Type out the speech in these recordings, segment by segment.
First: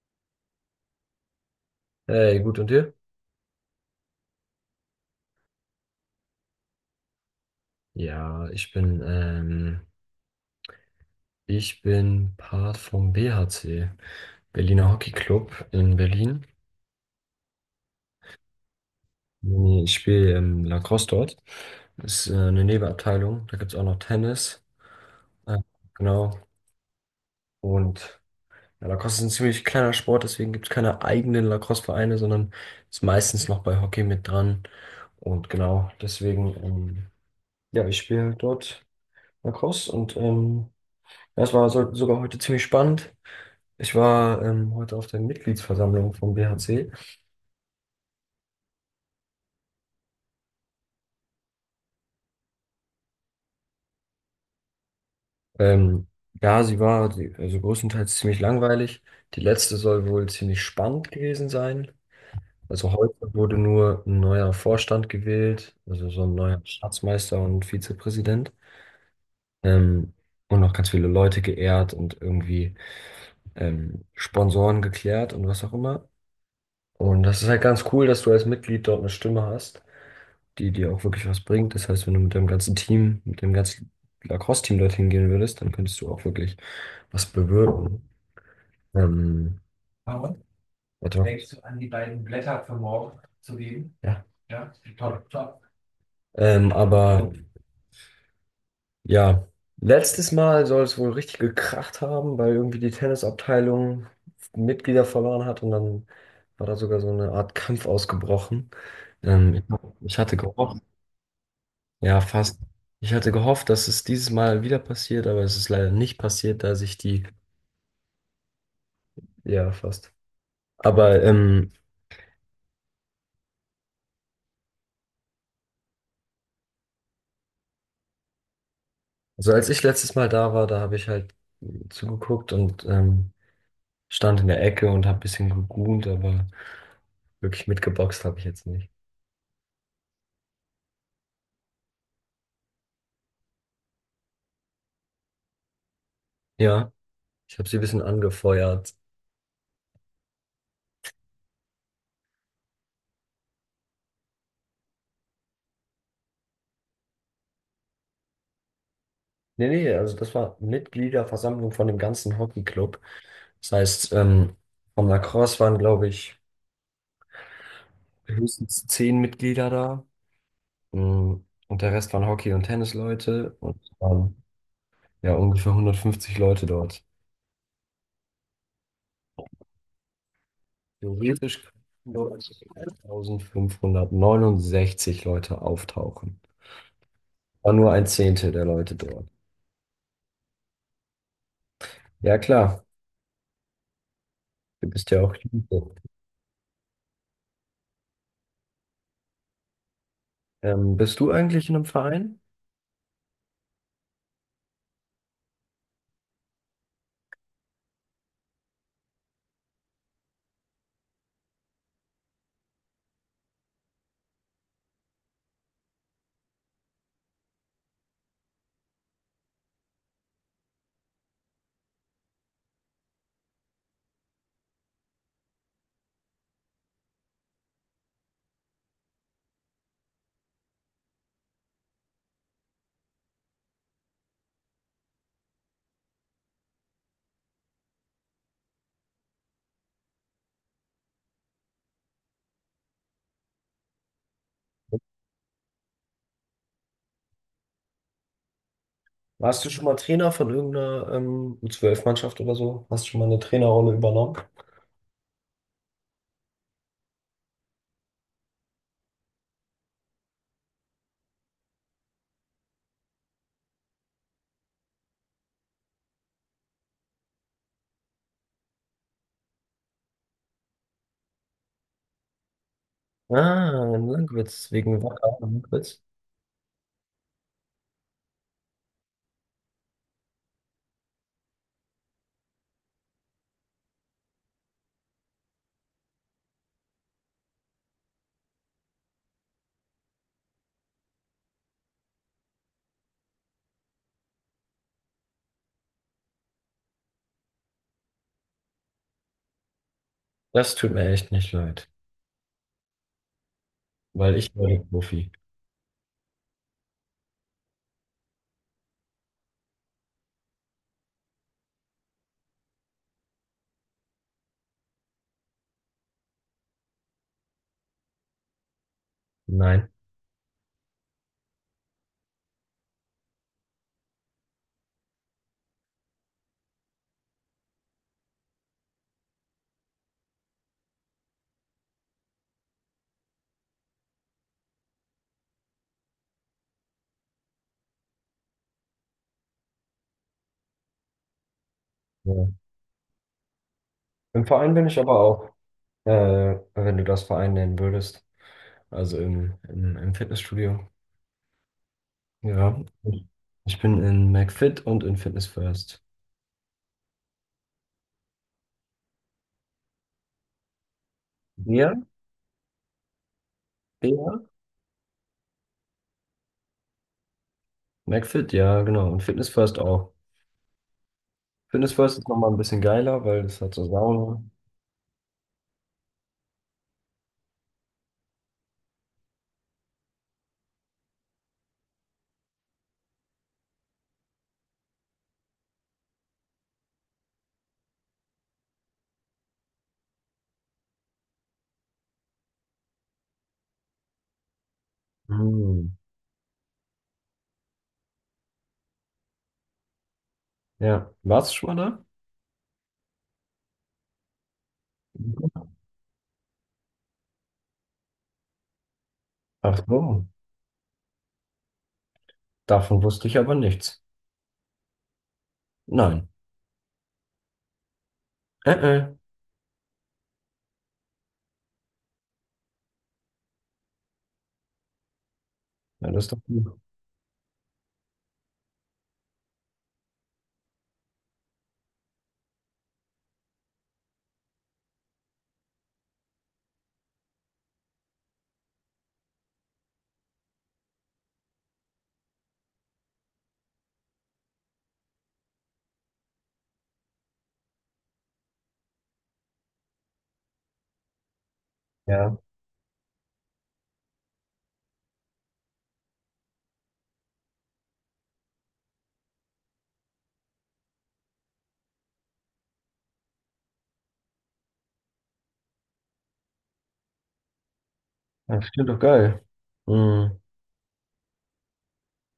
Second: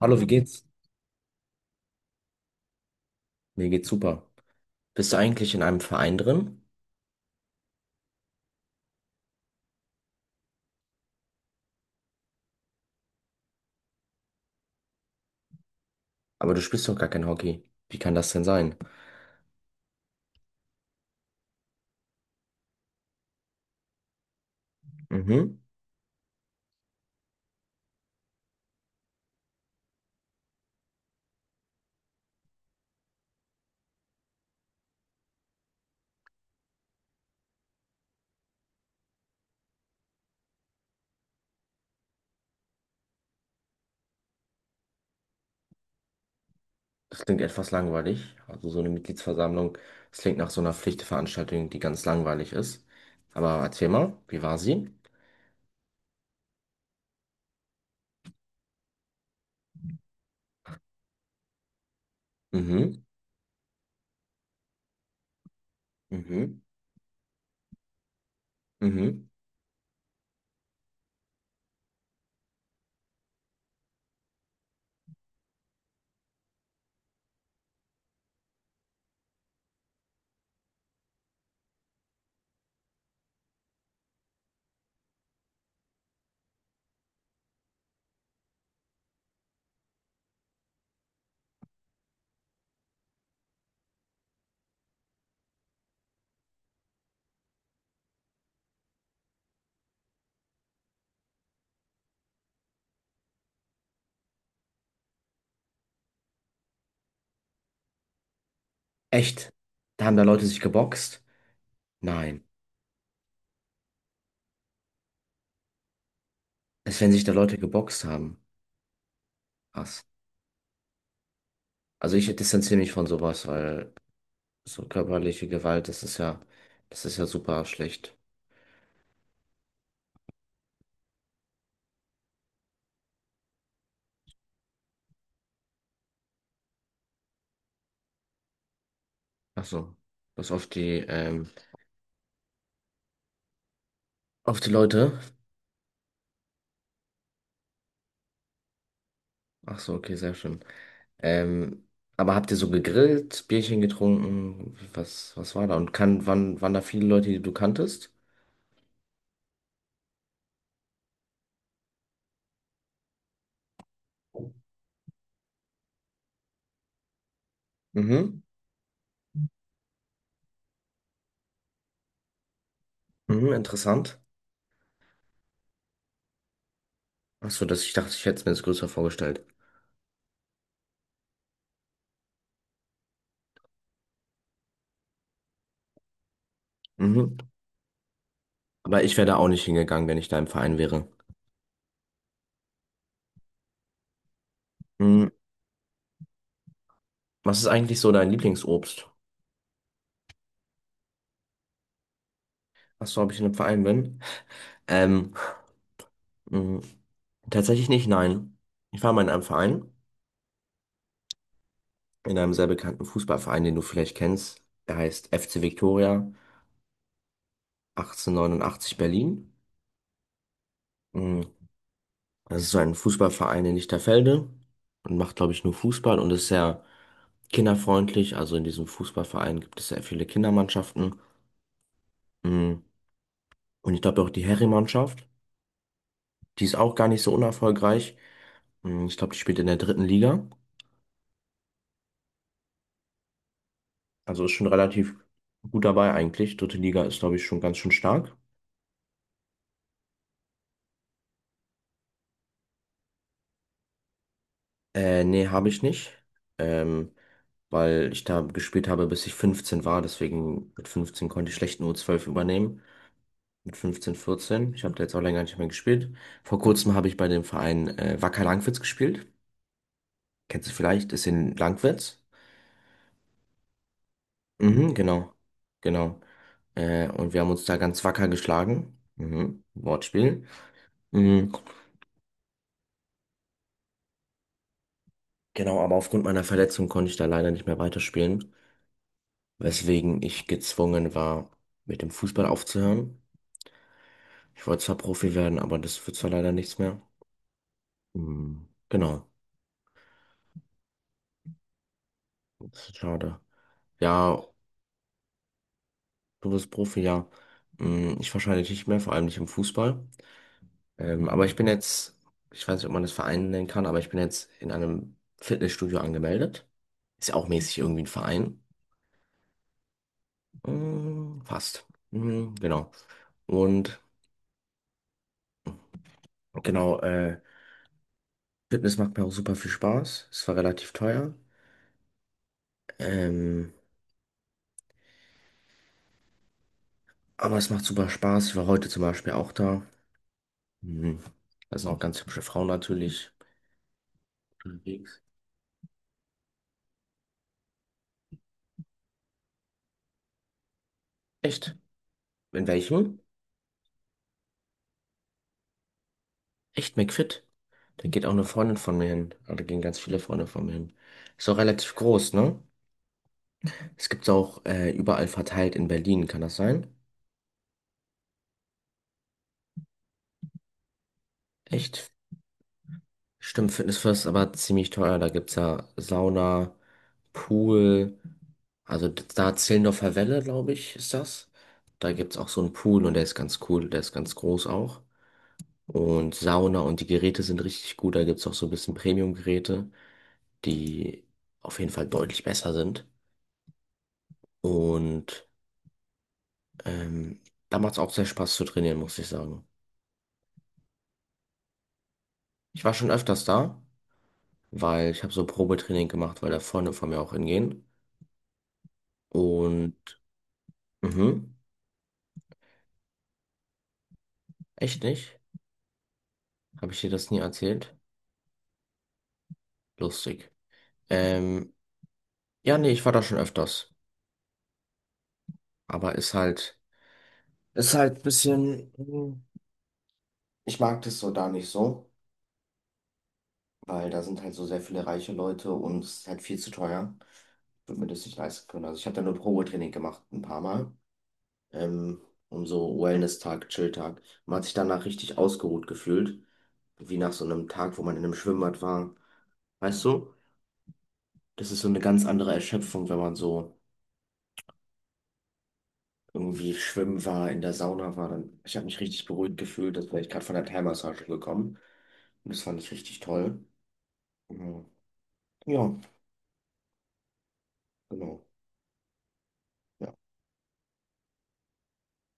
Hallo, wie geht's? Hey, gut und dir? Mir geht's super. Bist du eigentlich in einem Verein drin? Ja, ich bin Part vom BHC, Berliner Hockey Club in Berlin. Aber du spielst doch gar kein Hockey. Wie kann das denn sein? Ich spiele Lacrosse dort. Ist eine Nebenabteilung. Da gibt es auch noch Tennis. Äh, Mhm. genau. Und ja, Lacrosse ist ein ziemlich kleiner Sport, deswegen gibt es keine eigenen Lacrosse-Vereine, sondern ist meistens noch bei Hockey mit dran. Und genau, deswegen, ja, ich spiele dort Lacrosse und das war so, sogar heute ziemlich spannend. Ich war heute auf der Mitgliedsversammlung vom BHC. Das klingt etwas langweilig. Also so eine Mitgliedsversammlung, das klingt nach so einer Pflichtveranstaltung, die ganz langweilig ist. Aber erzähl mal, wie war sie? Ähm, ja, also größtenteils ziemlich langweilig. Die letzte soll wohl ziemlich spannend gewesen sein. Also Mhm, heute wurde nur ein neuer Vorstand gewählt, also so ein mhm, neuer Schatzmeister und Vizepräsident. mhm. Ähm, und noch ganz viele Leute geehrt und irgendwie Sponsoren geklärt und was auch immer. Und das ist halt ganz cool, dass du als Mitglied dort eine Stimme hast, die dir auch wirklich was bringt. Das heißt, wenn du mit deinem ganzen Team, mit dem ganzen Lacrosse-Team dorthin gehen würdest, dann könntest du auch wirklich was bewirken. Ähm, Paul, warte mal. Denkst du an die beiden Blätter für morgen zu geben? Ja. Ja, top, top. Aber ja, letztes Mal soll es wohl richtig gekracht haben, weil irgendwie die Tennisabteilung Mitglieder verloren hat und dann war da sogar so eine Art Kampf ausgebrochen. Echt? Ähm, ich, Da haben ich da hatte Leute sich gehofft, geboxt? ja, Nein. fast. Ich hatte gehofft, dass es dieses Mal wieder passiert, aber es ist leider nicht passiert, da sich Als wenn sich die, da Leute geboxt haben. ja, Krass. fast. Aber Also ich distanziere mich von sowas, weil so körperliche Gewalt, das ist ja super schlecht. so als ich letztes Mal da war, da habe ich halt zugeguckt und stand in der Ecke und habe ein bisschen gegoont, aber wirklich mitgeboxt habe ich jetzt nicht. Ach so, was auf die Leute. Ja, ich habe sie ein bisschen angefeuert. Ach so, okay, sehr schön. Ähm, aber habt ihr so gegrillt, Bierchen getrunken? Was war da? Und waren da viele Leute, die du kanntest? Nee, nee, also das war Mitgliederversammlung von dem ganzen Hockeyclub. Das heißt, vom Lacrosse waren, glaube ich, Mhm. höchstens zehn Mitglieder da. Mm, und der Rest waren Hockey- und Mhm, Tennisleute und es interessant. waren ja ungefähr 150 Leute dort. Ach so, dass ich dachte, ich hätte es mir das größer vorgestellt. Theoretisch könnten dort 1569 Leute auftauchen. Mhm. War nur ein Zehntel der Leute Aber ich wäre dort. da auch nicht hingegangen, wenn ich da im Verein wäre. Ja klar, du bist ja Mhm. auch Jude. Was ist eigentlich so dein Lieblingsobst? Bist du eigentlich in einem Verein? Ach so, ob ich in einem Verein bin? Ähm, mhm. Tatsächlich nicht, nein. Ich war mal in einem Verein, in einem sehr bekannten Fußballverein, den du vielleicht kennst. Der heißt FC Victoria 1889 Berlin. Mm, Das ist so ein Fußballverein in Lichterfelde und macht, glaube ich, nur Fußball und ist sehr kinderfreundlich. Also in diesem Fußballverein gibt es sehr viele Kindermannschaften. Mm, Und ich glaube auch die Herrenmannschaft, die ist auch gar nicht so unerfolgreich. Ich glaube, die spielt in der dritten Liga. Also ist schon relativ gut dabei eigentlich. Dritte Liga ist, glaube ich, schon ganz schön stark. Warst du schon mal Trainer von irgendeiner U12-Mannschaft oder so? Hast du schon mal eine Trainerrolle übernommen? Nee, habe ich nicht. Ähm, Weil ich da gespielt habe, bis ich 15 war. Deswegen mit 15 konnte ich schlecht eine U12 übernehmen. Mit 15, 14. Ich habe da jetzt auch länger nicht mehr gespielt. Vor kurzem habe ich bei dem Verein Wacker Langwitz gespielt. Kennst du vielleicht? Ist in Langwitz. Ah, in Lankwitz, Mhm, wegen Wacker genau. und Lankwitz. Genau. Und wir haben uns da ganz wacker geschlagen. Mhm, Wortspiel. Mhm, genau, aber aufgrund meiner Verletzung konnte ich da leider nicht mehr weiterspielen, weswegen ich gezwungen war, mit dem Fußball aufzuhören. Ich wollte zwar Profi werden, aber das wird zwar leider nichts mehr. Hm. Genau, Das tut mir echt nicht leid, das ist schade. weil Ja, ich war der Profi. du bist Profi, ja. Ich wahrscheinlich nicht mehr, vor allem nicht im Fußball. Aber ich bin jetzt, ich weiß nicht, ob man das Verein nennen kann, aber ich bin jetzt in einem Fitnessstudio angemeldet. Ist ja auch mäßig irgendwie ein Verein. Nein. Fast. Genau. Und genau, Fitness macht mir auch super viel Spaß. Es war relativ teuer. Ähm, aber es macht super Spaß. Ich war heute zum Beispiel auch da. Mhm. Da sind auch ganz hübsche Ja. Frauen natürlich Im Verein bin ich aber unterwegs. auch, wenn du das Verein nennen würdest. Also im Fitnessstudio. Echt? In Ja. welchem? Ich bin in McFit und in Fitness First. Echt McFit? Da geht auch eine Freundin von mir hin. Ah, da gehen ganz viele Freunde von mir hin. Ist auch relativ Ja, groß, ne? Es gibt's ja. auch überall verteilt in Berlin, kann das sein? McFit, ja, genau. Und Fitness First auch. Fitness Echt? First ist nochmal ein bisschen geiler, weil es Stimmt, hat so Fitness First ist Sauna. aber ziemlich teuer. Da gibt's ja Sauna, Pool. Also da Zehlendorfer Welle, glaube ich, ist das. Da gibt's auch so einen Pool und der ist ganz cool. Der ist ganz groß auch, und Sauna und die Geräte sind richtig gut. Da gibt es auch so ein bisschen Premium-Geräte, die auf jeden Fall deutlich besser sind. Und Hm. ähm, da macht es auch sehr Spaß zu trainieren, muss ich sagen. Ja. Warst du schon mal da? Ich war schon öfters da, weil ich habe so Probetraining gemacht, weil da Freunde von mir auch hingehen. Ach Und so. mhm, Davon wusste ich aber nichts. echt nicht? Nein. Habe ich dir das nie erzählt? Äh, äh. Lustig. Ähm, ja, nee, ich war da schon öfters. Ja, Aber das ist ist doch halt, gut. ist halt ein bisschen, ich mag das so da nicht so. Weil da sind halt so sehr viele reiche Leute und es ist halt viel zu teuer. Ich würde mir das nicht leisten können. Also ich habe da nur Probetraining gemacht, ein paar Mal. Ähm, Um so Wellness-Tag, Chill-Tag. Man hat sich danach richtig ausgeruht gefühlt. Wie nach so einem Tag, wo man in einem Schwimmbad war. Weißt du? Das ist so eine ganz Ja. andere Erschöpfung, wenn man so irgendwie schwimmen war, in der Sauna war. Dann, ich habe mich richtig beruhigt gefühlt, als wäre ich gerade von der Thai-Massage gekommen. Und das fand ich richtig toll. Mhm. Ja, genau. Das klingt doch geil. Ja, Hm.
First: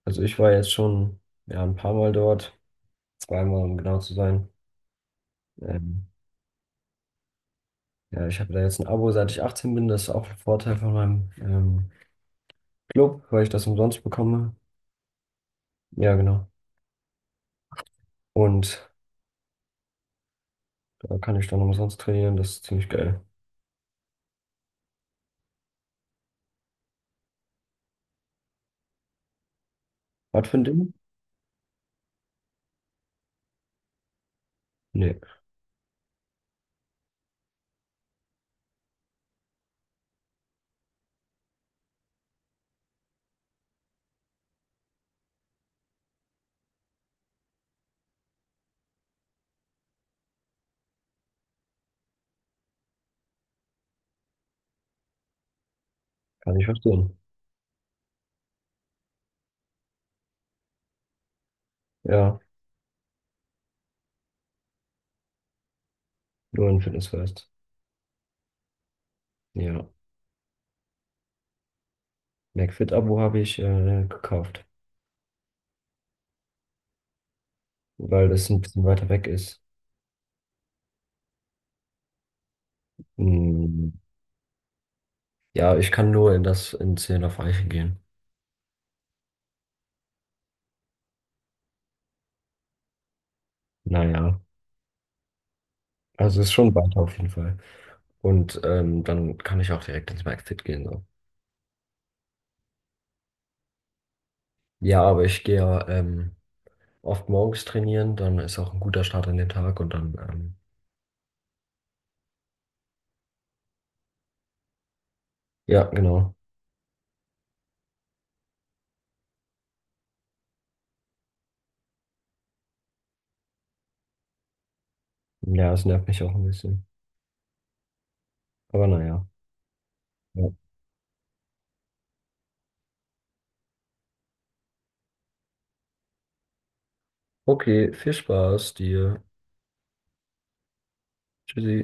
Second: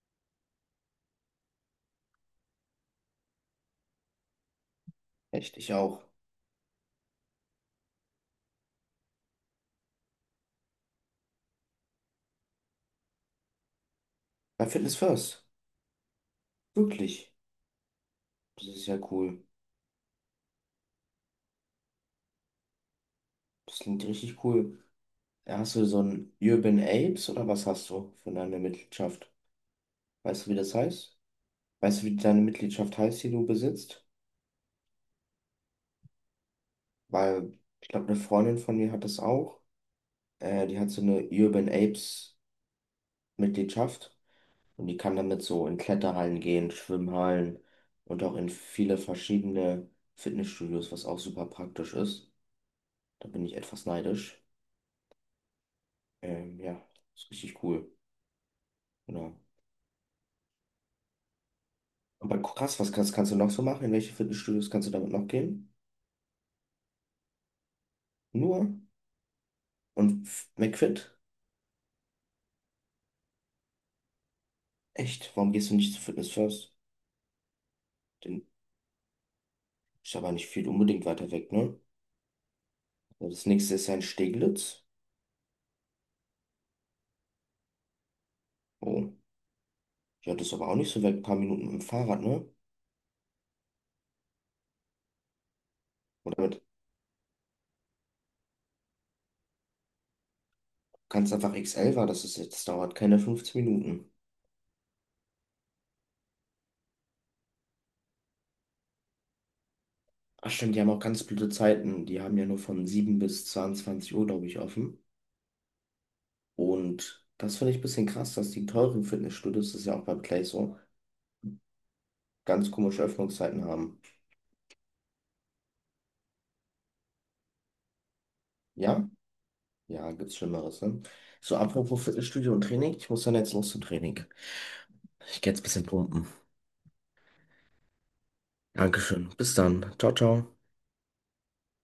Also ich war jetzt schon ja, ein paar Mal dort. Zweimal, um genau zu sein. echt, ich auch. Ähm, ja, ich habe da jetzt ein Abo, seit ich 18 bin. Das ist auch ein Vorteil von meinem Club, weil ich das umsonst bekomme. Bei Fitness First. Ja, genau. Wirklich. Das ist Und ja cool. da kann ich dann umsonst trainieren. Das ist ziemlich geil. Das klingt richtig cool. Ja, hast du so ein Urban Apes oder was hast du für deine Mitgliedschaft? Weißt Was du, wie für ein das Ding? heißt? Weißt du, wie deine Mitgliedschaft heißt, die du besitzt? Nee, Weil ich glaube, eine Freundin von mir hat das auch. Die hat so eine Urban Apes Mitgliedschaft und die kann damit so in Kletterhallen gehen, Schwimmhallen und auch in viele verschiedene Fitnessstudios, was auch super praktisch ist. Da bin ich etwas neidisch. kann ich Ja, verstehen. ist richtig cool. Genau. Aber Ja, krass, was kannst du noch so machen? In welche Fitnessstudios kannst du damit noch gehen? nur ein Fitnessfest. Nur? Ja. Und McFit? McFit-Abo habe ich gekauft, Echt? Warum gehst du nicht zu Fitness First? weil Den das ein bisschen weiter weg ist. ist aber nicht viel unbedingt weiter weg, ne? So, das nächste ist Hm. ja in Steglitz. Ja, ich kann nur in das in 10 auf gehen. Oh, ja, das ist aber auch nicht so weit. Ein paar Minuten mit dem Fahrrad, ne? Naja, Und also ist damit schon weiter auf jeden Fall. Und dann kann ich auch direkt ins Maxfit gehen. So. kannst du einfach XL war, das ist jetzt, das dauert keine 15 Minuten. Ja, aber ich gehe ja oft morgens trainieren, dann ist auch ein guter Start in den Tag und dann, Ach stimmt, die haben auch ganz blöde Zeiten. Die haben ja nur von 7 bis 22 Uhr, glaube ich, offen. ja, genau. Und das finde ich ein bisschen krass, dass die teuren Fitnessstudios, das ist ja auch beim Play so, ganz komische Öffnungszeiten haben. Ja, es nervt mich auch ein bisschen. Aber Ja? naja. Ja, gibt's Ja. Schlimmeres, ne? So, apropos Fitnessstudio und Training, ich muss dann jetzt los zum Training. Ich gehe jetzt ein bisschen pumpen. Okay, viel Spaß dir. Dankeschön. Bis dann. Ciao, ciao. Tschüssi.